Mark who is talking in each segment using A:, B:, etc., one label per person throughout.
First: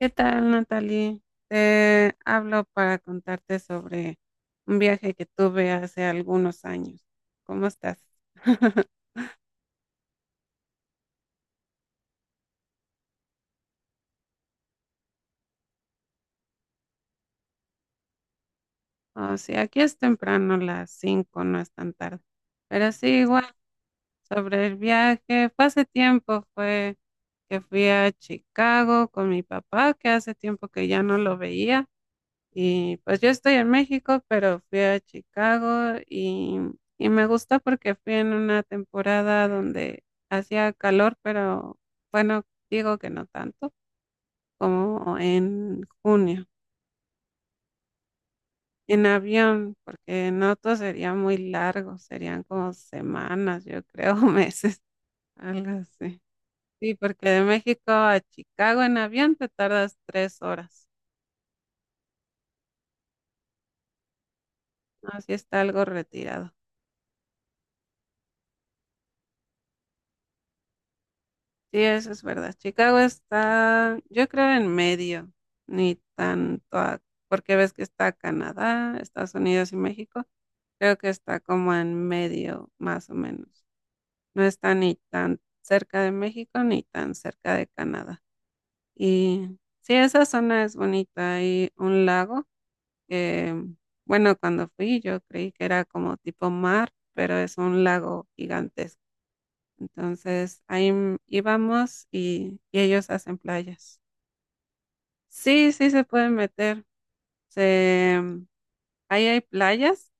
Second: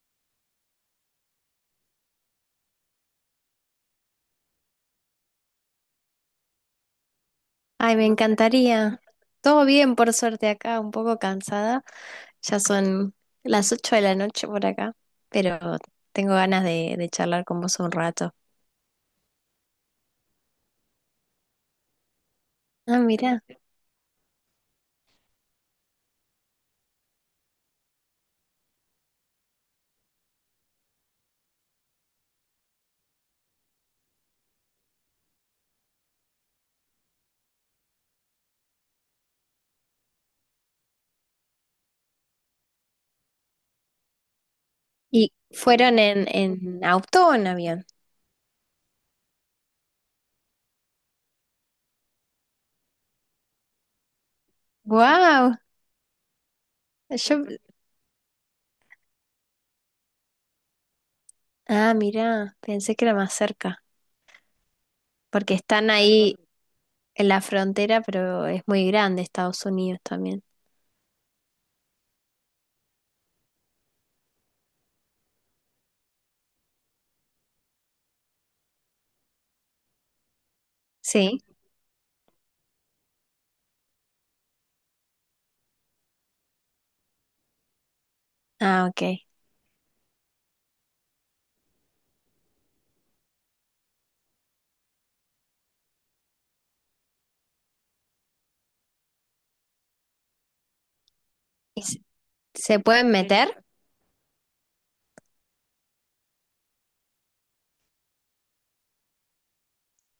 A: ¿Qué tal, Natalie? Te hablo para contarte sobre un viaje que tuve hace algunos años. ¿Cómo
B: Ay,
A: estás?
B: me encantaría. Todo bien, por suerte acá, un poco cansada. Ya son las 8 de la noche por acá, pero tengo ganas de charlar con vos un rato.
A: O sea, aquí es temprano, las 5, no es tan tarde. Pero
B: Ah,
A: sí,
B: mira.
A: igual, sobre el viaje, fue hace tiempo, fue que fui a Chicago con mi papá, que hace tiempo que ya no lo veía. Y pues yo estoy en México, pero fui a Chicago y me gustó porque fui en una temporada donde hacía calor, pero bueno, digo que no tanto como
B: ¿Y
A: en
B: fueron en,
A: junio.
B: en auto o en avión?
A: En avión, porque en auto sería muy largo, serían como semanas, yo creo, meses,
B: ¡Wow!
A: algo así. Sí, porque de
B: Yo,
A: México a Chicago en avión te tardas 3 horas.
B: ah, mira, pensé que era más cerca,
A: Así
B: porque
A: está algo
B: están ahí
A: retirado.
B: en la frontera, pero es muy grande Estados Unidos también.
A: Sí, eso es verdad. Chicago está, yo creo, en medio, ni tanto, porque ves que está Canadá, Estados Unidos y México. Creo que está
B: Sí.
A: como en medio, más o menos. No está ni tan cerca de México ni tan cerca de Canadá.
B: Ah, ok.
A: Y sí, esa zona es bonita. Hay un lago que, bueno, cuando fui yo creí que era como tipo mar, pero es un lago gigantesco. Entonces,
B: ¿Y se
A: íbamos
B: se
A: y ellos
B: pueden
A: hacen
B: meter?
A: playas. Sí, sí se pueden meter. Se, mm, ahí hay playas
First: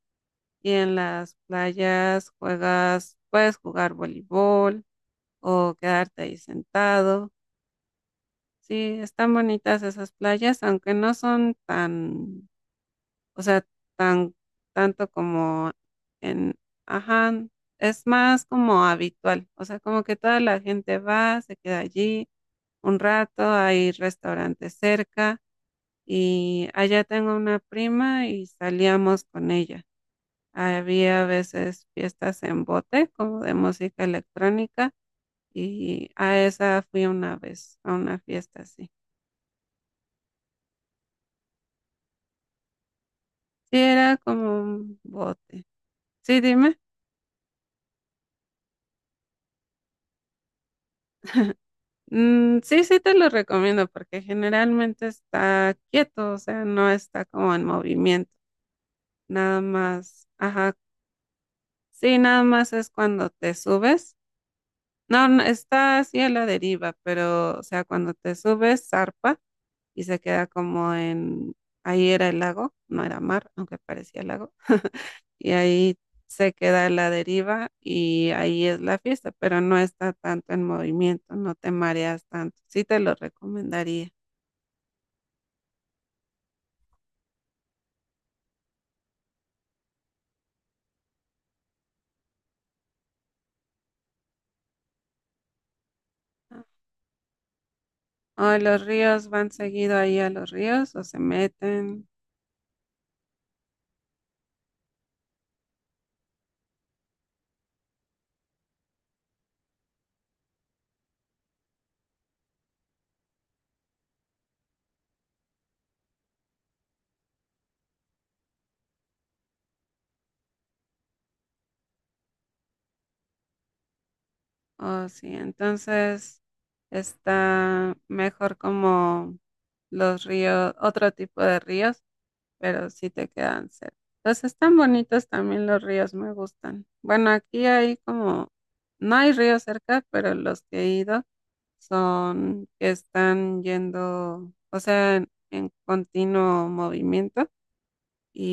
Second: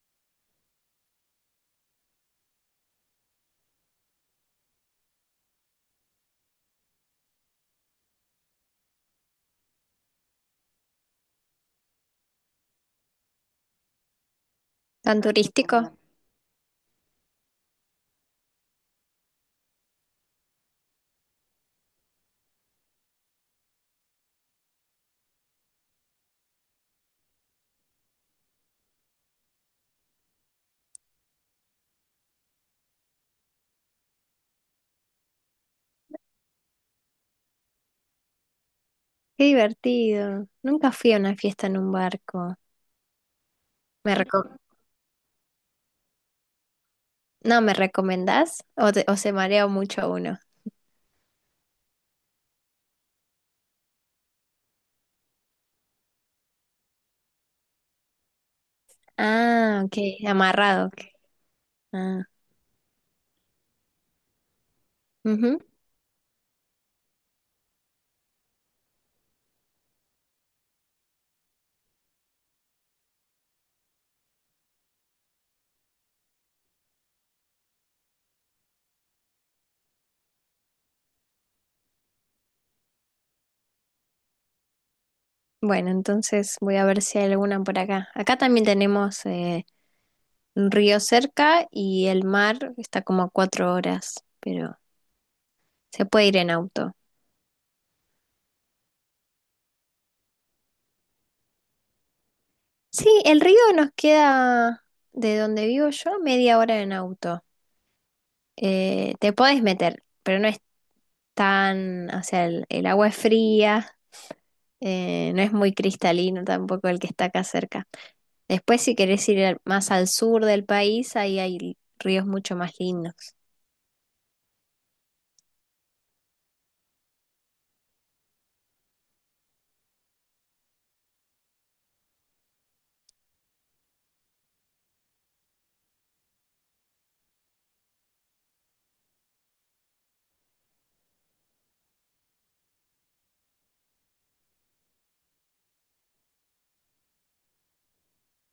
A: y en las playas juegas, puedes jugar voleibol o quedarte ahí sentado. Sí, están bonitas esas playas, aunque no son tan, o sea, tan, tanto
B: ¿Tan
A: como
B: turístico?
A: en, ajá, es más como habitual. O sea, como que toda la gente va, se queda allí un rato, hay restaurantes cerca y allá tengo una prima y salíamos con ella. Había a veces fiestas en bote, como de música electrónica, y a esa fui una vez, a una fiesta así.
B: Qué divertido. Nunca fui a una fiesta en un barco.
A: Sí,
B: ¿Me
A: era
B: reco-
A: como un bote. Sí, dime.
B: no, ¿me recomendás? ¿O, o se marea mucho uno?
A: Mm, sí, sí te lo recomiendo porque generalmente está quieto, o sea, no está como en movimiento. Nada
B: Ah, ok,
A: más, ajá.
B: amarrado. Ok.
A: Sí,
B: Ah,
A: nada más es cuando te subes. No, no,
B: ujú.
A: está así a la deriva, pero, o sea, cuando te subes, zarpa y se queda ahí era el lago, no era mar, aunque parecía lago, y ahí se queda a la deriva y ahí es la fiesta, pero no está tanto en movimiento, no te mareas tanto. Sí te lo recomendaría.
B: Bueno, entonces voy a ver si hay alguna por acá. Acá también tenemos un río cerca y el mar está como a 4 horas, pero se puede ir en auto.
A: O los ríos van seguido ahí a los ríos, o se meten,
B: Sí, el río nos queda de donde vivo yo media hora en auto. Te podés meter, pero no es tan, o sea, el agua es fría, no es muy cristalino tampoco el que está acá cerca. Después, si querés ir más al sur del país, ahí hay ríos mucho más lindos.
A: o sí, entonces está mejor como los ríos, otro tipo de ríos pero sí te quedan cerca. Los están bonitos también los ríos, me gustan. Bueno, aquí hay como, no hay ríos cerca, pero los que he ido son que están yendo, o sea, en continuo movimiento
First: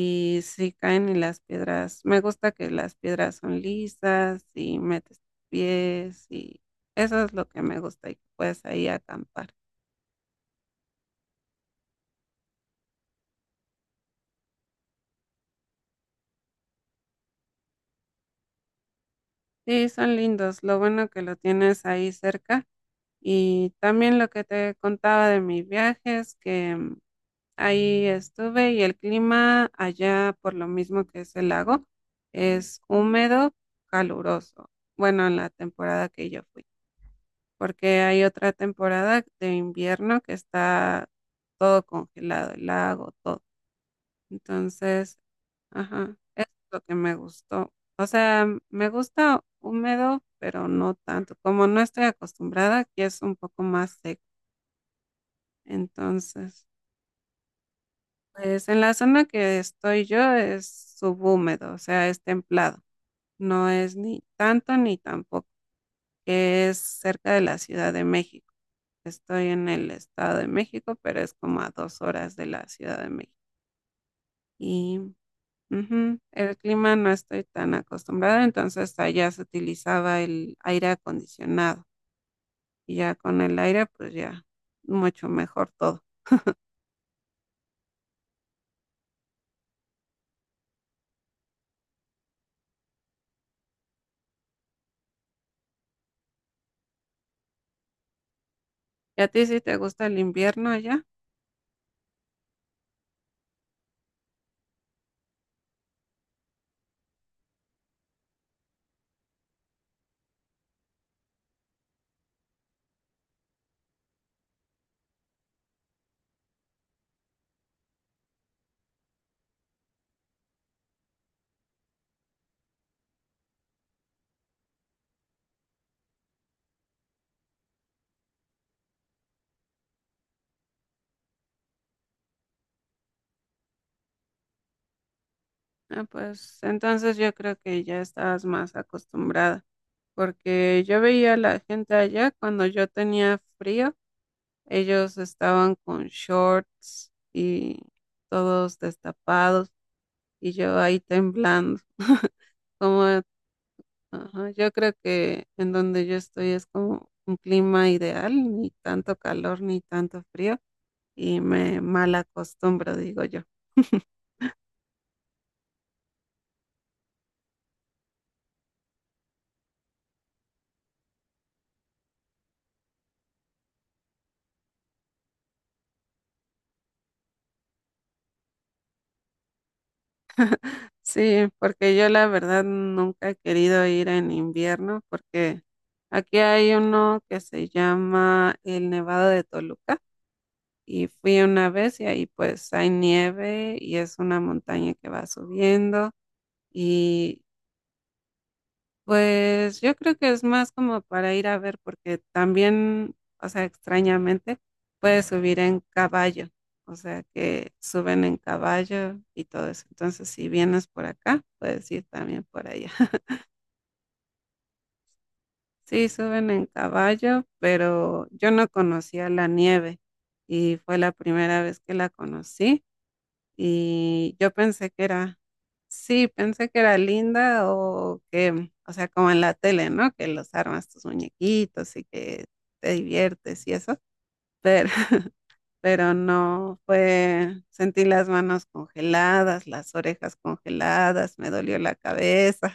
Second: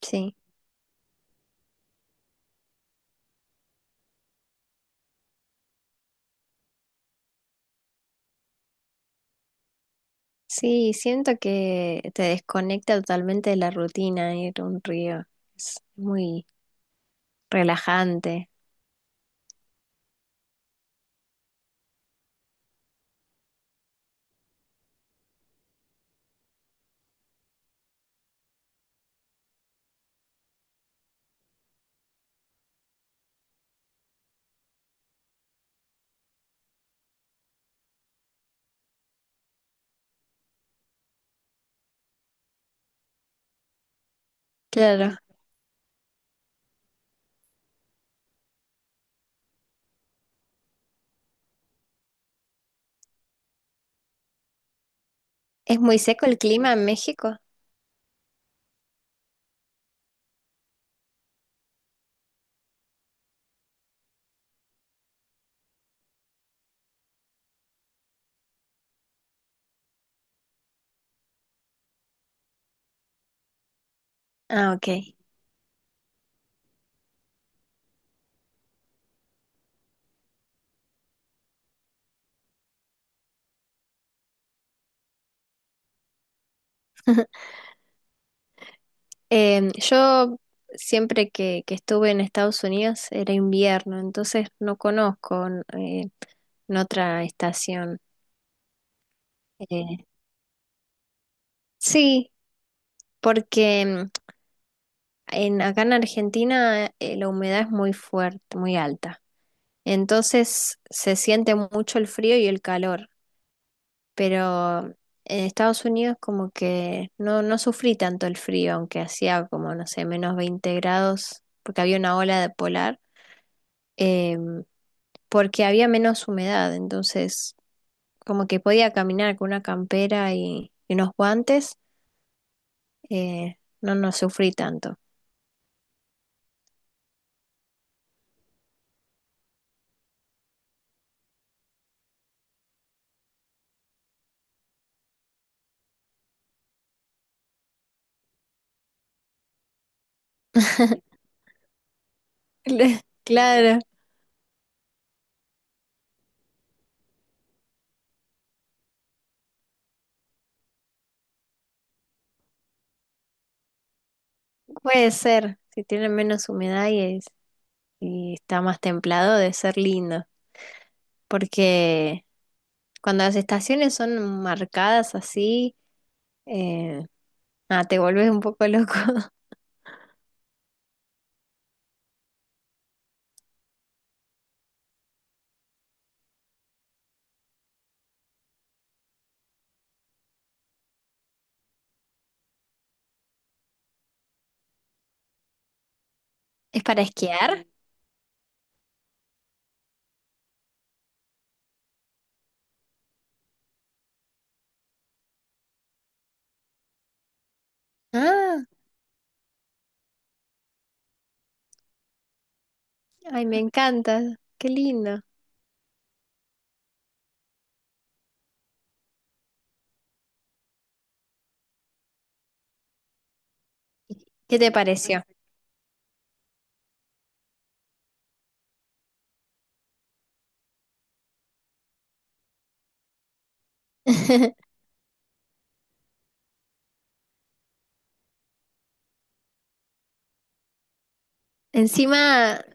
B: Sí,
A: si caen y las piedras, me gusta que las piedras son lisas y metes tus pies y eso es lo que me gusta y que puedes ahí acampar.
B: sí, siento que te desconecta totalmente de la rutina ir a un río. Es muy relajante.
A: Sí, son lindos. Lo bueno que lo tienes ahí cerca. Y también lo que te contaba de mis viajes, que ahí estuve y el clima allá, por lo mismo que es el lago, es húmedo, caluroso. Bueno, en la temporada que yo fui, porque hay otra temporada de invierno que está todo congelado, el lago, todo.
B: Claro.
A: Entonces, ajá, es lo que me gustó. O sea, me gusta húmedo, pero no tanto. Como no estoy acostumbrada, aquí es un poco más seco.
B: ¿Es muy seco el
A: Entonces,
B: clima en México?
A: pues en la zona que estoy yo es subhúmedo, o sea, es templado. No es ni tanto ni tampoco, que es cerca de la Ciudad de México. Estoy en el Estado de México, pero es como a 2 horas de la Ciudad de México.
B: Ah, ok.
A: Y ujú, el clima no estoy tan acostumbrada, entonces allá se utilizaba el aire acondicionado. Y ya con el aire, pues ya mucho mejor todo.
B: Yo siempre que estuve en Estados Unidos era invierno, entonces no conozco eh, en otra estación.
A: ¿Y a ti si te
B: Eh,
A: gusta el invierno allá?
B: sí, porque acá en Argentina la humedad es muy fuerte, muy alta. Entonces se siente mucho el frío y el calor, pero en Estados Unidos como que no, no sufrí tanto el frío, aunque hacía como, no sé, -20 grados, porque había una ola de polar. em, Porque había menos humedad, entonces como que podía caminar con una campera y unos guantes, no, no sufrí tanto.
A: Ah, pues entonces yo creo que ya estabas más acostumbrada, porque yo veía a la gente allá cuando yo tenía frío, ellos estaban con shorts y todos destapados y yo ahí temblando. Como,
B: Claro,
A: ajá, yo creo que en donde yo estoy es como un clima ideal, ni tanto calor ni tanto frío y me mal acostumbro, digo yo.
B: puede ser, si tiene menos humedad y está más templado, debe ser lindo, porque cuando las estaciones son marcadas así, eh, te volvés un poco loco.
A: Sí, porque yo la verdad nunca he querido ir en invierno porque aquí hay uno que se llama el Nevado de Toluca y fui una vez y ahí pues hay nieve y es una montaña que va subiendo
B: ¿Es para
A: y
B: esquiar?
A: pues yo creo que es más como para ir a ver porque también, o sea, extrañamente puedes subir en caballo, o sea que suben en
B: Ah,
A: caballo y todo eso. Entonces, si vienes por acá, puedes ir también por allá.
B: ay, me encanta, qué lindo.
A: Sí, suben en caballo, pero yo no conocía la nieve y fue la primera vez que la conocí y yo
B: ¿Qué te
A: pensé que
B: pareció?
A: era, sí, pensé que era linda o que, o sea, como en la tele, ¿no? Que los armas tus muñequitos y que te diviertes y eso, pero, pero no fue, sentí las manos congeladas, las orejas congeladas, me dolió la
B: Encima,
A: cabeza.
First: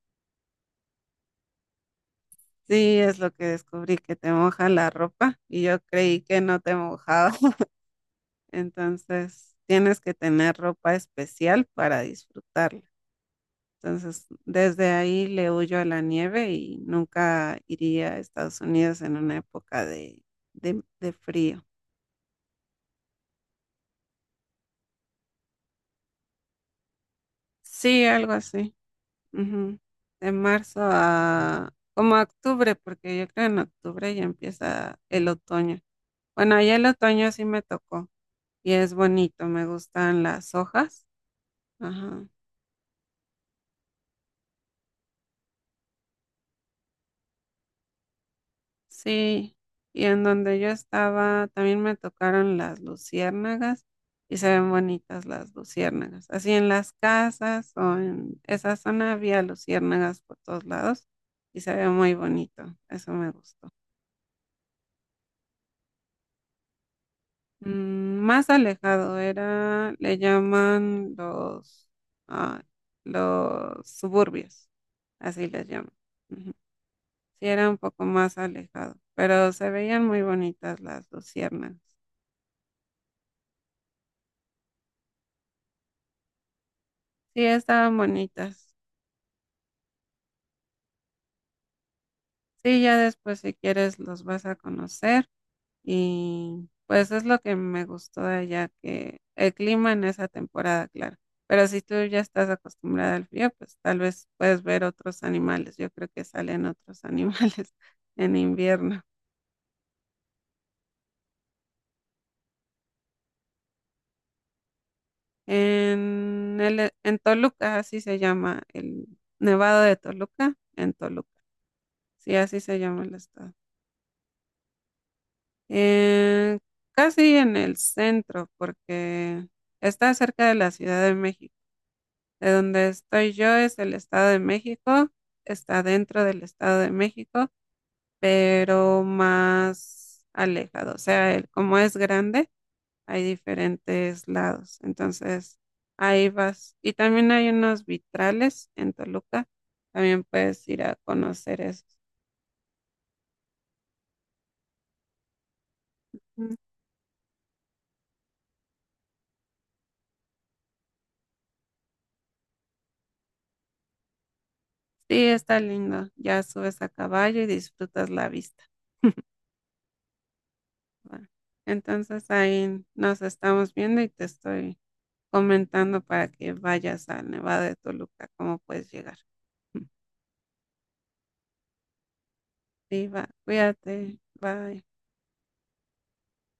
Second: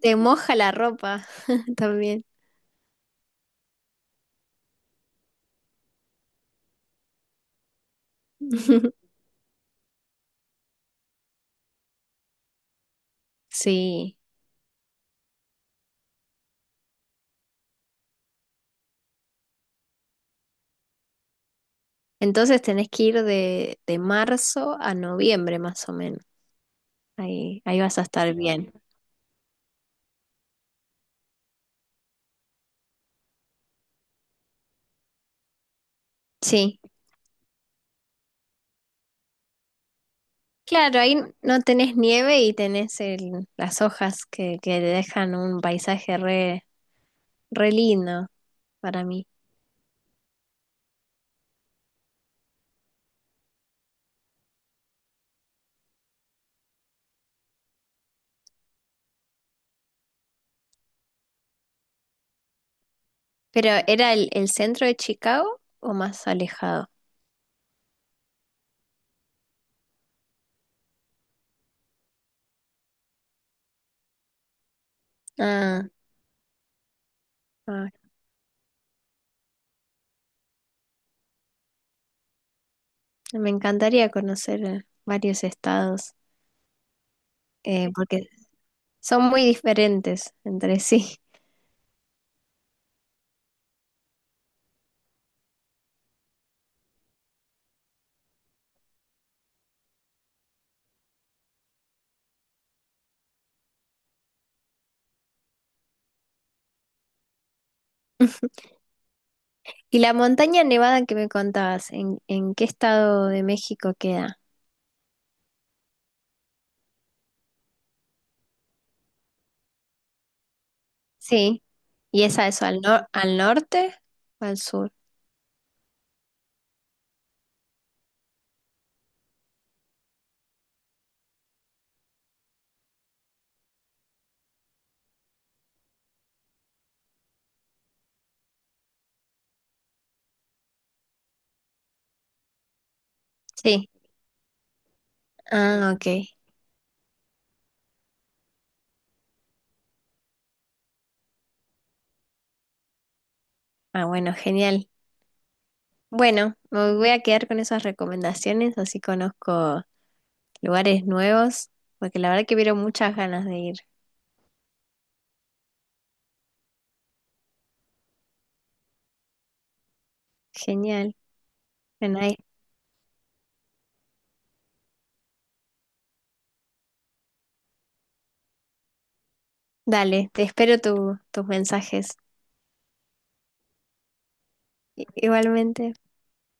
B: te moja la ropa también.
A: Sí, es lo que descubrí, que te moja la ropa y yo creí que no te mojaba. Entonces, tienes que tener ropa especial para disfrutarla.
B: Sí.
A: Entonces, desde ahí le huyo a la nieve y nunca iría a Estados Unidos en una época de, de frío.
B: Entonces tenés que ir de marzo a noviembre más o menos. Ahí, ahí vas a
A: Sí, algo
B: estar bien.
A: así. Ujú. De marzo a como a octubre, porque yo creo en octubre ya empieza el otoño. Bueno, ya
B: Sí.
A: el otoño sí me tocó y es bonito, me gustan las
B: Claro,
A: hojas.
B: ahí no tenés
A: Ajá.
B: nieve y tenés las hojas que le dejan un paisaje re, re lindo para mí.
A: Sí, y en donde yo estaba también me tocaron las luciérnagas y se ven bonitas las luciérnagas. Así en las casas o en esa zona había luciérnagas por todos lados y se ve muy bonito, eso me
B: Pero
A: gustó.
B: ¿era el centro de Chicago o más alejado?
A: Mm, más alejado era, le llaman los, ah, los suburbios, así les
B: Ah,
A: llaman. Ujú. Sí, era un
B: ah,
A: poco más alejado, pero se veían muy bonitas las luciernas.
B: me encantaría conocer varios estados
A: Sí, estaban
B: porque
A: bonitas.
B: son muy diferentes entre sí.
A: Sí, ya después si quieres los vas a conocer y pues es lo que me gustó de allá, que el clima en esa temporada, claro. Pero si tú ya estás acostumbrada al frío, pues tal vez puedes ver otros animales. Yo creo que salen otros animales en invierno.
B: Y la montaña nevada que me contabas, en qué estado de México queda?
A: En Toluca, así se llama, el Nevado de Toluca, en Toluca.
B: Sí. ¿Y
A: Sí,
B: esa
A: así
B: es
A: se
B: al
A: llama el
B: al
A: estado.
B: norte o al sur?
A: Eh, casi en el centro, porque está cerca de la Ciudad de México. De donde estoy yo es el Estado de México, está dentro del Estado de México, pero más alejado. O sea, como es grande, hay
B: Sí.
A: diferentes lados. Entonces,
B: Ah, ok.
A: ahí vas. Y también hay unos vitrales en Toluca. También puedes ir a conocer eso.
B: Ah, bueno, genial. Bueno, me voy a quedar con esas recomendaciones, así conozco lugares nuevos, porque la verdad que vieron muchas ganas de ir.
A: Sí, está lindo. Ya subes a caballo y disfrutas la vista.
B: Genial.
A: ¿Va?
B: Bueno,
A: Entonces
B: ahí-
A: ahí nos estamos viendo y te estoy comentando para que vayas al Nevado de Toluca, cómo puedes llegar.
B: Dale, te espero tus mensajes.
A: Sí, va, cuídate, bye.
B: Igualmente.